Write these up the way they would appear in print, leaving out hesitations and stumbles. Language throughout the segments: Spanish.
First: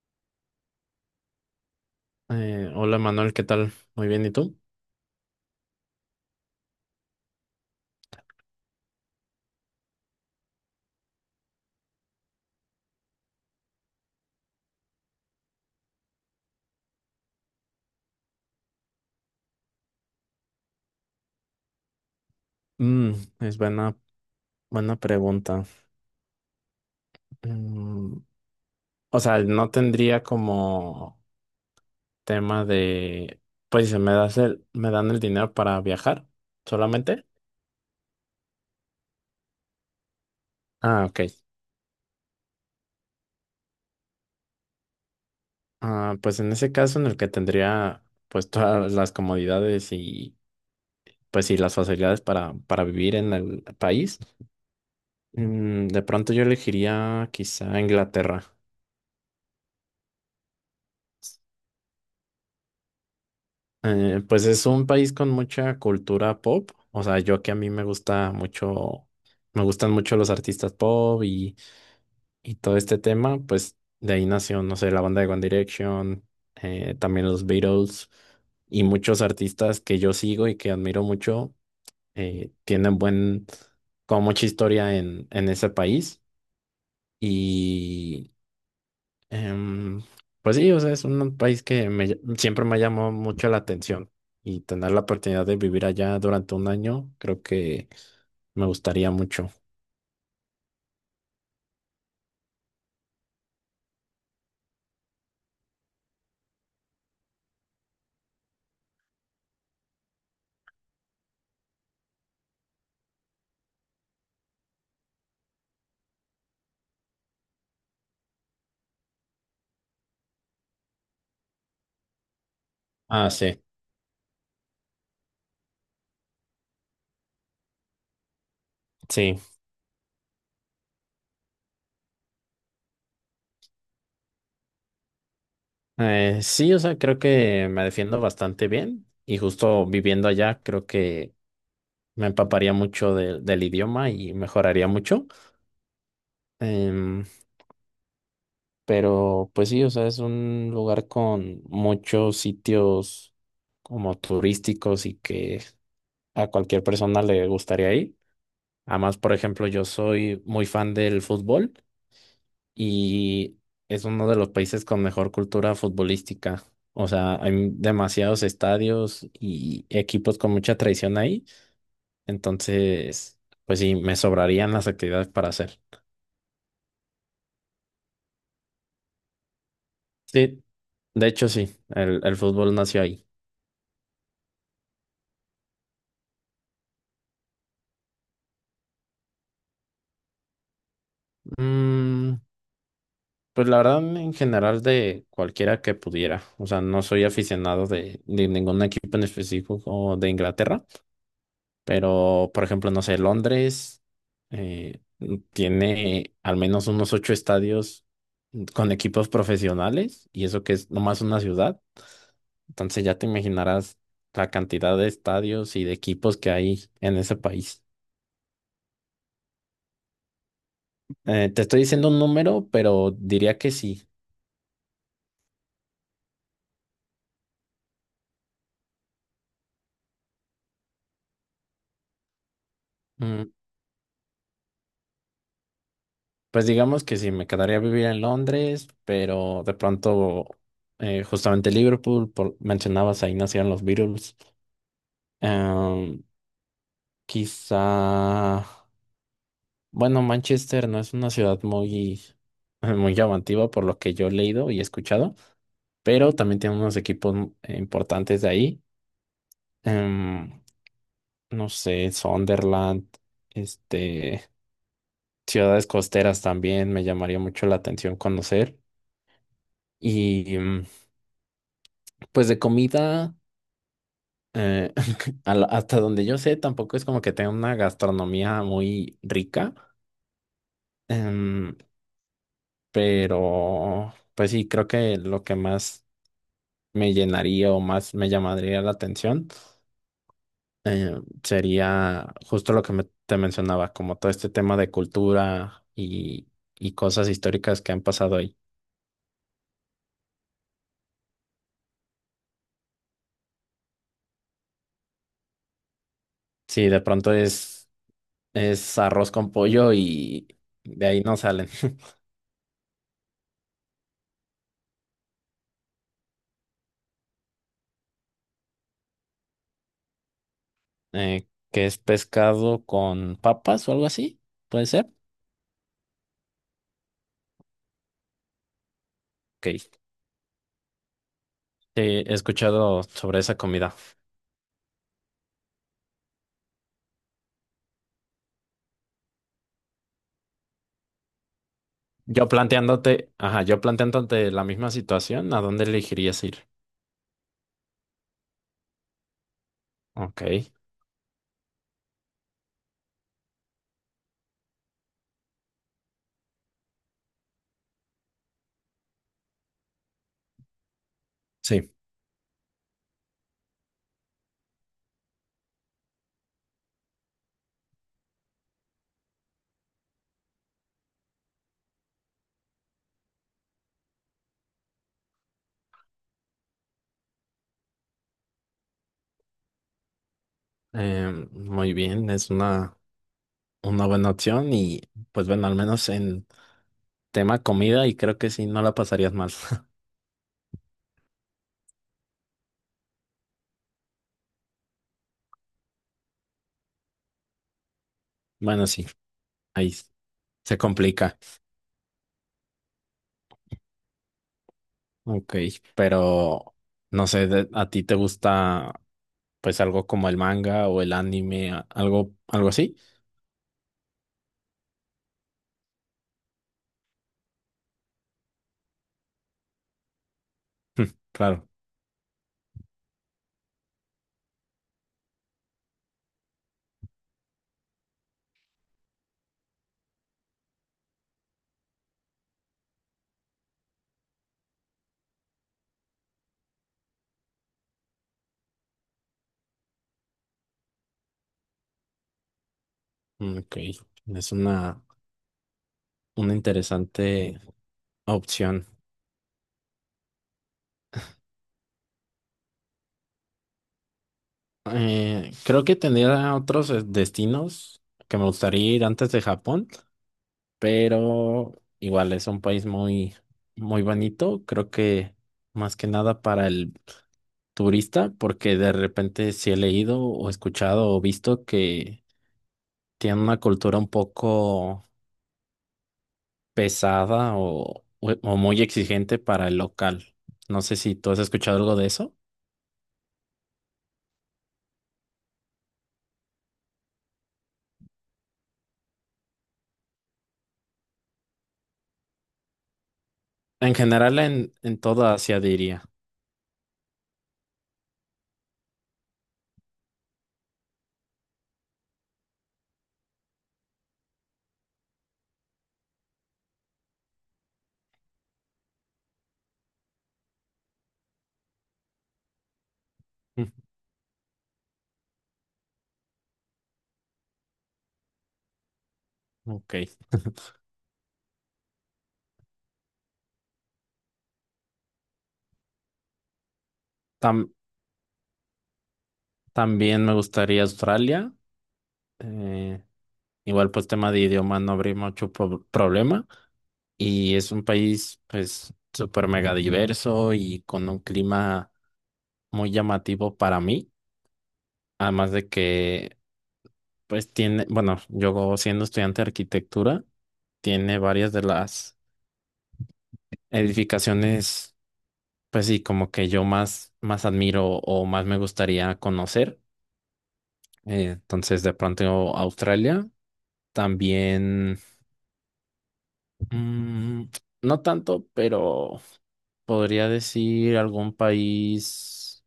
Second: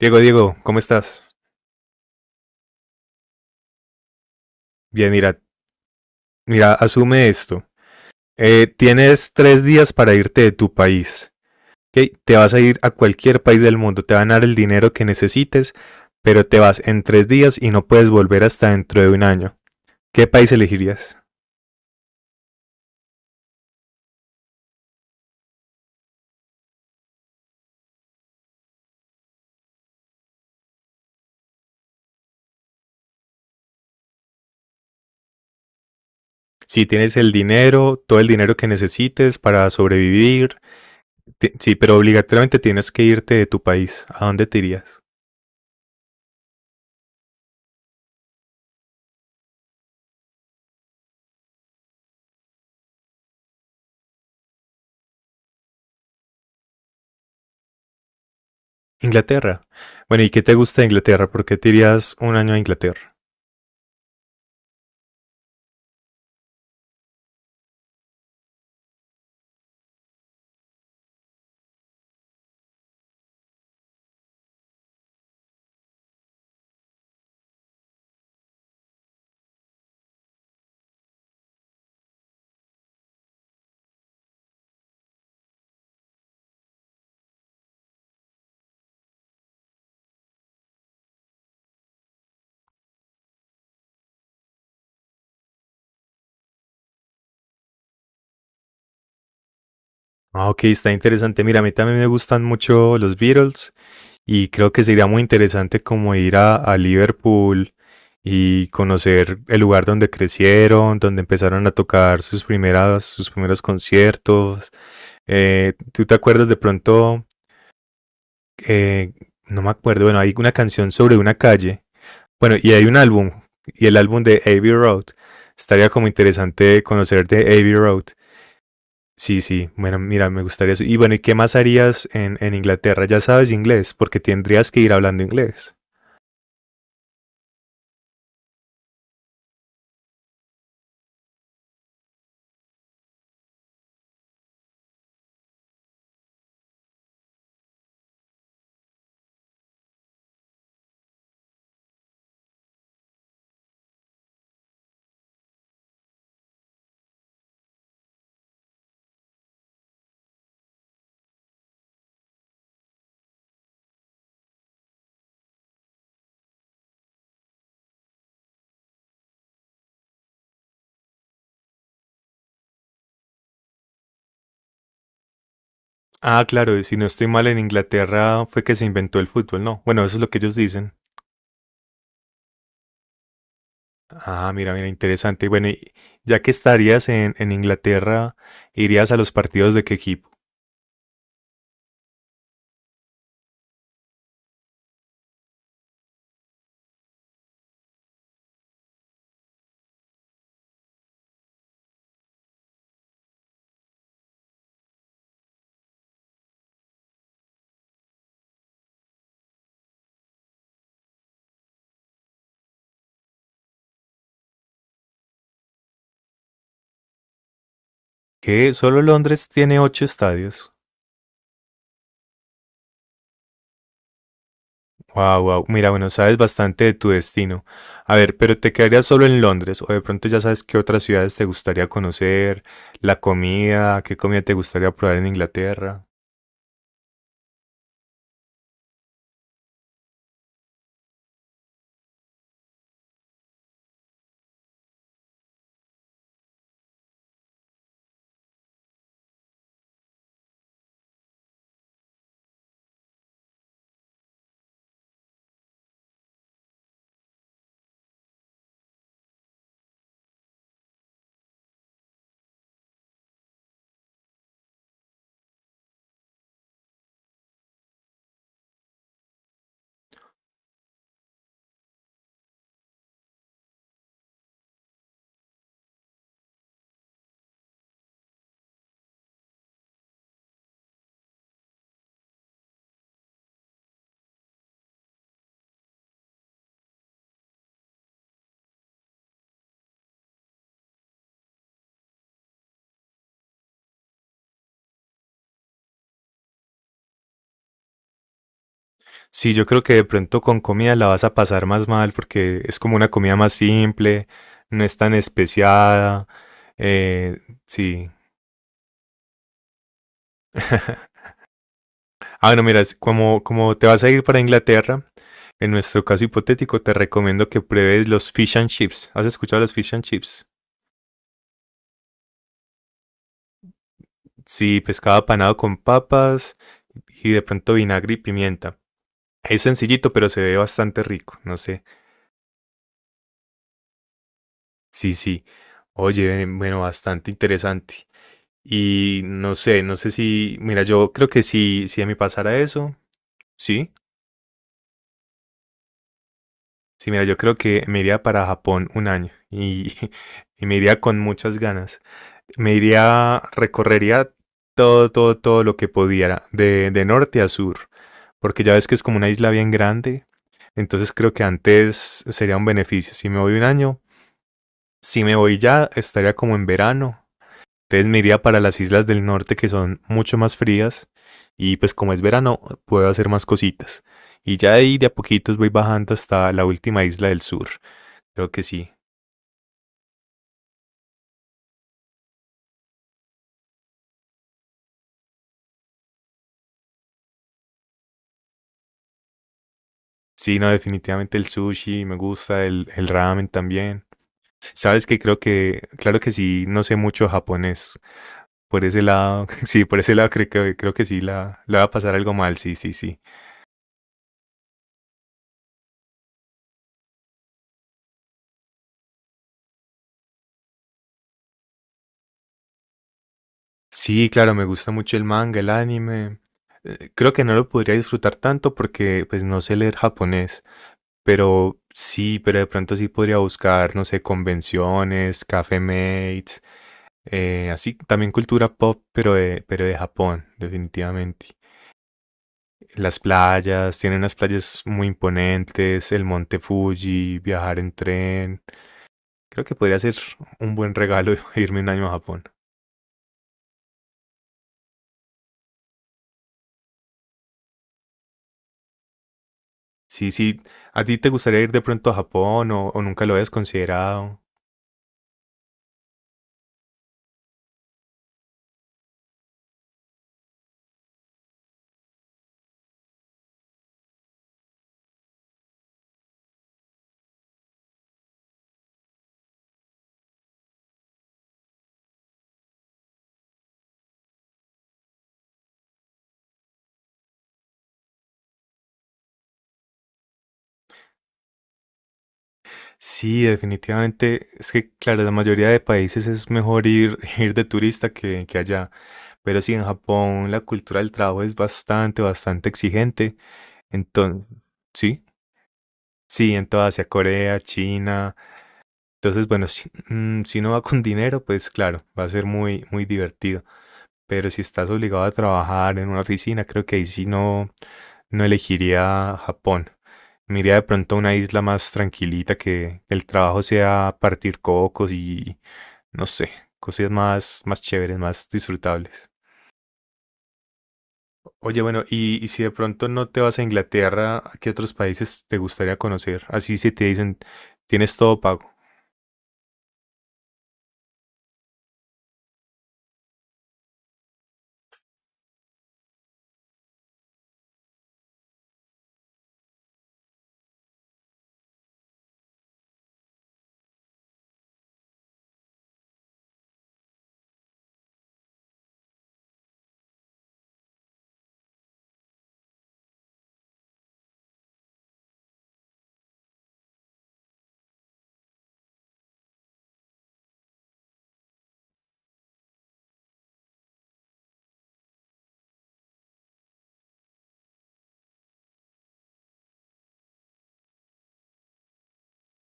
Diego, Diego, ¿cómo estás? Hola Manuel, ¿qué tal? Muy bien, ¿y tú? Bien, mira, mira, asume esto. Tienes 3 días para irte de tu país. ¿Ok? Te vas a ir a cualquier país del mundo, te van a dar el dinero que necesites, pero te vas en 3 días y no puedes volver hasta dentro de un año. ¿Qué país elegirías? Mm, es buena pregunta. Mm, o sea, no tendría como tema de, pues si me me dan el dinero para viajar Si tienes solamente. el dinero, todo el dinero que necesites para sobrevivir, Ah, ok. Sí, pero obligatoriamente tienes que irte de tu país. ¿A dónde te irías? Ah, pues en ese caso en el que tendría pues todas las comodidades y pues y las facilidades para vivir en el país, de pronto yo elegiría quizá Inglaterra. Inglaterra. Bueno, ¿y qué te gusta de Inglaterra? ¿Por qué te irías un año a Inglaterra? Pues es un país con mucha cultura pop. O sea, yo que a mí me gusta mucho, me gustan mucho los artistas y todo este tema, pues de ahí nació, no sé, la banda de One Direction, también los Beatles y muchos artistas que yo sigo y que admiro mucho, eh, tienen buen, como mucha historia en ese país. Em, pues sí, o sea, es un país que siempre me ha llamado mucho la atención y tener la oportunidad de vivir allá durante un año, creo que me gustaría mucho. Ah, ok, está interesante. Mira, a mí también me gustan mucho los Beatles y creo que sería muy interesante como ir a Liverpool y conocer el lugar donde crecieron, donde empezaron a tocar sus primeras, sus primeros conciertos. ¿Tú te acuerdas de pronto? eh, no me acuerdo, bueno, hay una canción sobre una calle. Bueno, y hay un álbum, Ah, sí, y el álbum de Abbey Road. Estaría como interesante conocer de Abbey Road. sí. Sí, sí, bueno, mira, me gustaría eso. Y bueno, ¿y qué más harías en Inglaterra? Ya sabes inglés, porque tendrías que ir hablando inglés. Sí, o sea, creo que me defiendo bastante bien y justo viviendo allá creo que me empaparía mucho del idioma y mejoraría mucho. Em, pero pues sí, o sea, es un lugar con muchos sitios como turísticos y que a cualquier persona le gustaría ir. Además, por ejemplo, yo soy muy fan del fútbol y es uno de los países con mejor cultura futbolística. O sea, hay demasiados estadios y equipos con mucha tradición ahí. Entonces, pues sí, me sobrarían las actividades para hacer. Ah, claro, y si no estoy mal, en Inglaterra fue que se inventó el fútbol, ¿no? Bueno, eso es lo que ellos Sí, dicen. de hecho sí, el fútbol nació ahí. Ah, mira, mira, interesante. Bueno, y ya que estarías en Inglaterra, ¿irías a los partidos de qué equipo? Mm, pues la verdad, en general de cualquiera que pudiera. O sea, no soy aficionado de ningún equipo en específico de Inglaterra. Pero, por ejemplo, no sé, Londres eh, tiene al menos unos 8 estadios con equipos profesionales y eso que es nomás una ciudad. Entonces ya te imaginarás la cantidad de estadios y de equipos que hay en ese país. Que solo Londres tiene ocho estadios. Te estoy diciendo un número, pero diría que sí. Wow, wow. Mira, bueno, sabes bastante de tu destino. A ver, pero ¿te quedarías solo en Londres o de pronto ya sabes qué otras ciudades te gustaría conocer, la Mm, comida, qué comida te gustaría probar en Inglaterra? Pues digamos que sí, me quedaría a vivir en Londres, pero de pronto, justamente Liverpool, por, mencionabas ahí nacieron los Beatles. Em, Quizá, bueno, Manchester no es una ciudad muy, muy llamativa por lo que yo he leído y escuchado, pero también tiene unos equipos importantes de ahí. Em, no sé, Sunderland, este, ciudades costeras también me llamaría mucho la atención conocer. Y pues de comida, eh, hasta donde yo sé, tampoco es como que tenga una gastronomía muy rica. Em, pero pues sí, creo que lo que más me llenaría o más me llamaría la atención eh, sería justo lo que te mencionaba, como todo este tema de cultura y cosas históricas que han pasado ahí. Sí, yo creo que de pronto con comida la vas a pasar más mal porque es como una comida más simple, no es tan especiada. Sí, eh, sí. es arroz con pollo y de ahí no salen. Ah, bueno, mira, es como te vas a ir para Inglaterra, en nuestro caso hipotético, te recomiendo que pruebes los fish and chips. ¿Has escuchado los fish and chips? ¿Que es pescado con papas o algo así, Sí, puede ser? pescado apanado con papas y de pronto vinagre y pimienta. Es Ok, sí, sencillito, pero se ve bastante rico. No sé. he escuchado sobre esa comida. Sí, sí. Oye, bueno, bastante interesante. Y no sé, no sé si, mira, yo creo que si a mí Yo pasara eso, planteándote, ajá, yo sí. planteándote la misma situación, ¿a dónde elegirías ir? Sí, mira, yo creo que me iría para Japón un año y, Ok, y me iría con muchas ganas. Me iría, recorrería todo, todo, todo lo que pudiera, de norte a sur, porque ya ves que es como una isla bien grande. Entonces creo que sí, antes sería un beneficio. Si me voy un año, si me voy ya, estaría como en verano. Entonces me iría para las islas del norte que son mucho más frías. Y pues como es verano, puedo hacer más cositas. Y ya ahí de a poquitos voy bajando hasta la última isla del sur. Creo que sí. Muy bien, es una buena opción y pues bueno, al menos en tema comida y creo que sí, no la pasarías mal. Sí, no, definitivamente el sushi me gusta, el ramen también. Sabes que creo que, claro que sí, no sé mucho japonés. Por Bueno, ese sí, lado, sí, ahí por s- ese lado creo que, se creo que sí complica. la va a pasar algo mal, sí, sí, sí. Ok, pero no sé, ¿a ti te gusta pues algo como el manga o el anime, algo así? Sí, claro, me gusta mucho el manga, el anime. Creo que no lo podría disfrutar tanto porque pues no sé leer japonés, Claro, pero sí, pero de pronto sí podría buscar, no sé, convenciones, café mates, así también cultura pop, pero de Japón, definitivamente. Las playas, tienen unas playas muy imponentes, el monte Fuji, viajar en tren. Creo que podría ser un buen regalo irme un año a Japón. ok, es una interesante opción. Sí, sí. ¿A ti te gustaría ir de pronto a Japón o nunca lo habías considerado? Creo que tendría otros destinos que me gustaría ir antes de Japón, pero igual es un país muy, muy bonito. Creo que más que nada para el turista, porque de repente si he leído o escuchado o visto que tiene una cultura un poco pesada o, o muy exigente para el local. No sé si tú has escuchado algo de eso. Sí, definitivamente. Es que, claro, la mayoría de países es mejor ir, ir de turista que allá. Pero sí, en Japón la cultura del trabajo es bastante, bastante exigente. En general, Entonces, en sí, toda Asia diría. sí, en, toda Asia, Corea, China. Entonces, bueno, si no va con dinero, pues claro, va a ser muy, muy divertido. Pero si estás obligado a trabajar en una oficina, creo que ahí sí no elegiría Japón. Me iría de pronto a una isla más tranquilita que el trabajo Mm, sea partir cocos y no sé, cosas más, más chéveres, más disfrutables. Ok. Oye, bueno, y si de pronto no te vas a Inglaterra, ¿a qué otros países te gustaría conocer? Así si te dicen, Tam- tienes todo pago. También me gustaría Australia. eh, Igual pues tema de idioma no habría mucho problema. Y es un país pues súper mega diverso y con un clima muy llamativo para mí. Además de que pues tiene, bueno, yo siendo estudiante de arquitectura, tiene varias de las edificaciones pues sí, como que yo más, más admiro o más me gustaría conocer. Entonces de pronto Australia. También. Mm, no tanto, pero podría decir algún país.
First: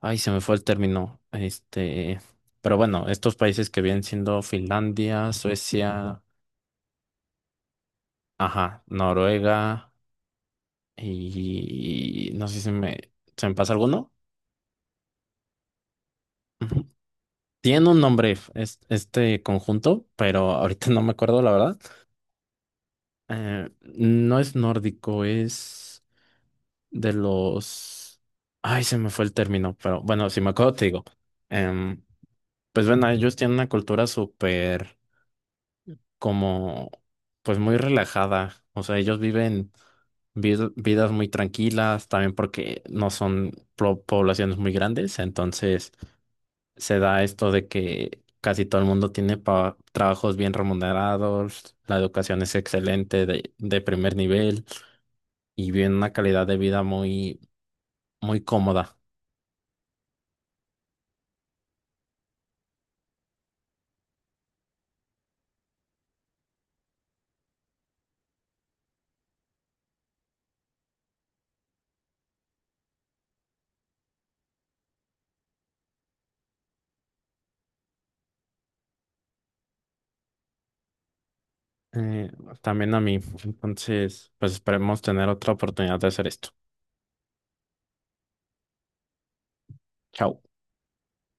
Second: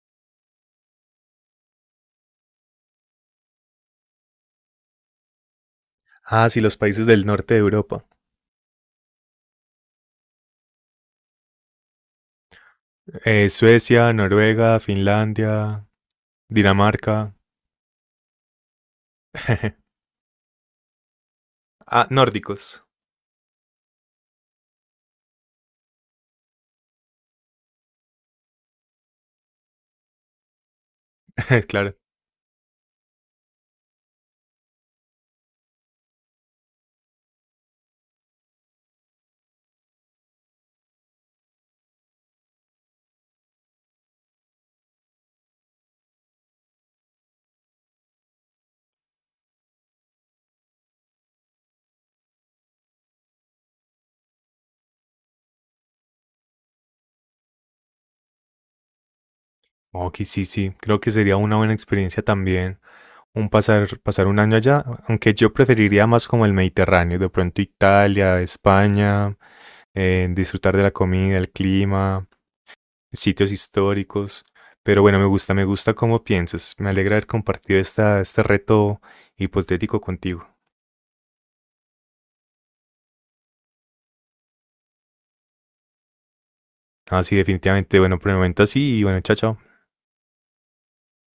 Ay, se me fue el término. Este, pero bueno, estos países que vienen siendo Finlandia, Suecia, Ah, sí, los países del norte de Europa. ajá, Noruega y no sé si me se me pasa alguno. Suecia, Noruega, Finlandia, Ujú. Dinamarca. Tiene un nombre este conjunto, pero ahorita no me acuerdo la verdad. Ah, nórdicos. Eh, no es nórdico, es de los... Ay, se me fue el término, pero bueno, si me acuerdo te digo. Claro. Em, pues bueno, ellos tienen una cultura súper como, pues muy relajada. O sea, ellos viven vidas muy tranquilas, también porque no son poblaciones muy grandes, entonces se da esto de que casi todo el mundo tiene trabajos bien remunerados, la educación es excelente, de primer nivel, y viven una calidad de vida muy, muy cómoda. Ok, sí, sí. Creo que sería una buena experiencia también un pasar un año allá, aunque yo preferiría más como el Mediterráneo, de pronto Italia, España, disfrutar de la comida, el clima, sitios históricos. Pero bueno, me gusta cómo piensas. Me alegra haber compartido este reto hipotético contigo. Eh, También a mí. Entonces, pues esperemos tener otra oportunidad de hacer esto. Así definitivamente. Bueno, por el momento así y bueno, chao, chao. Chao.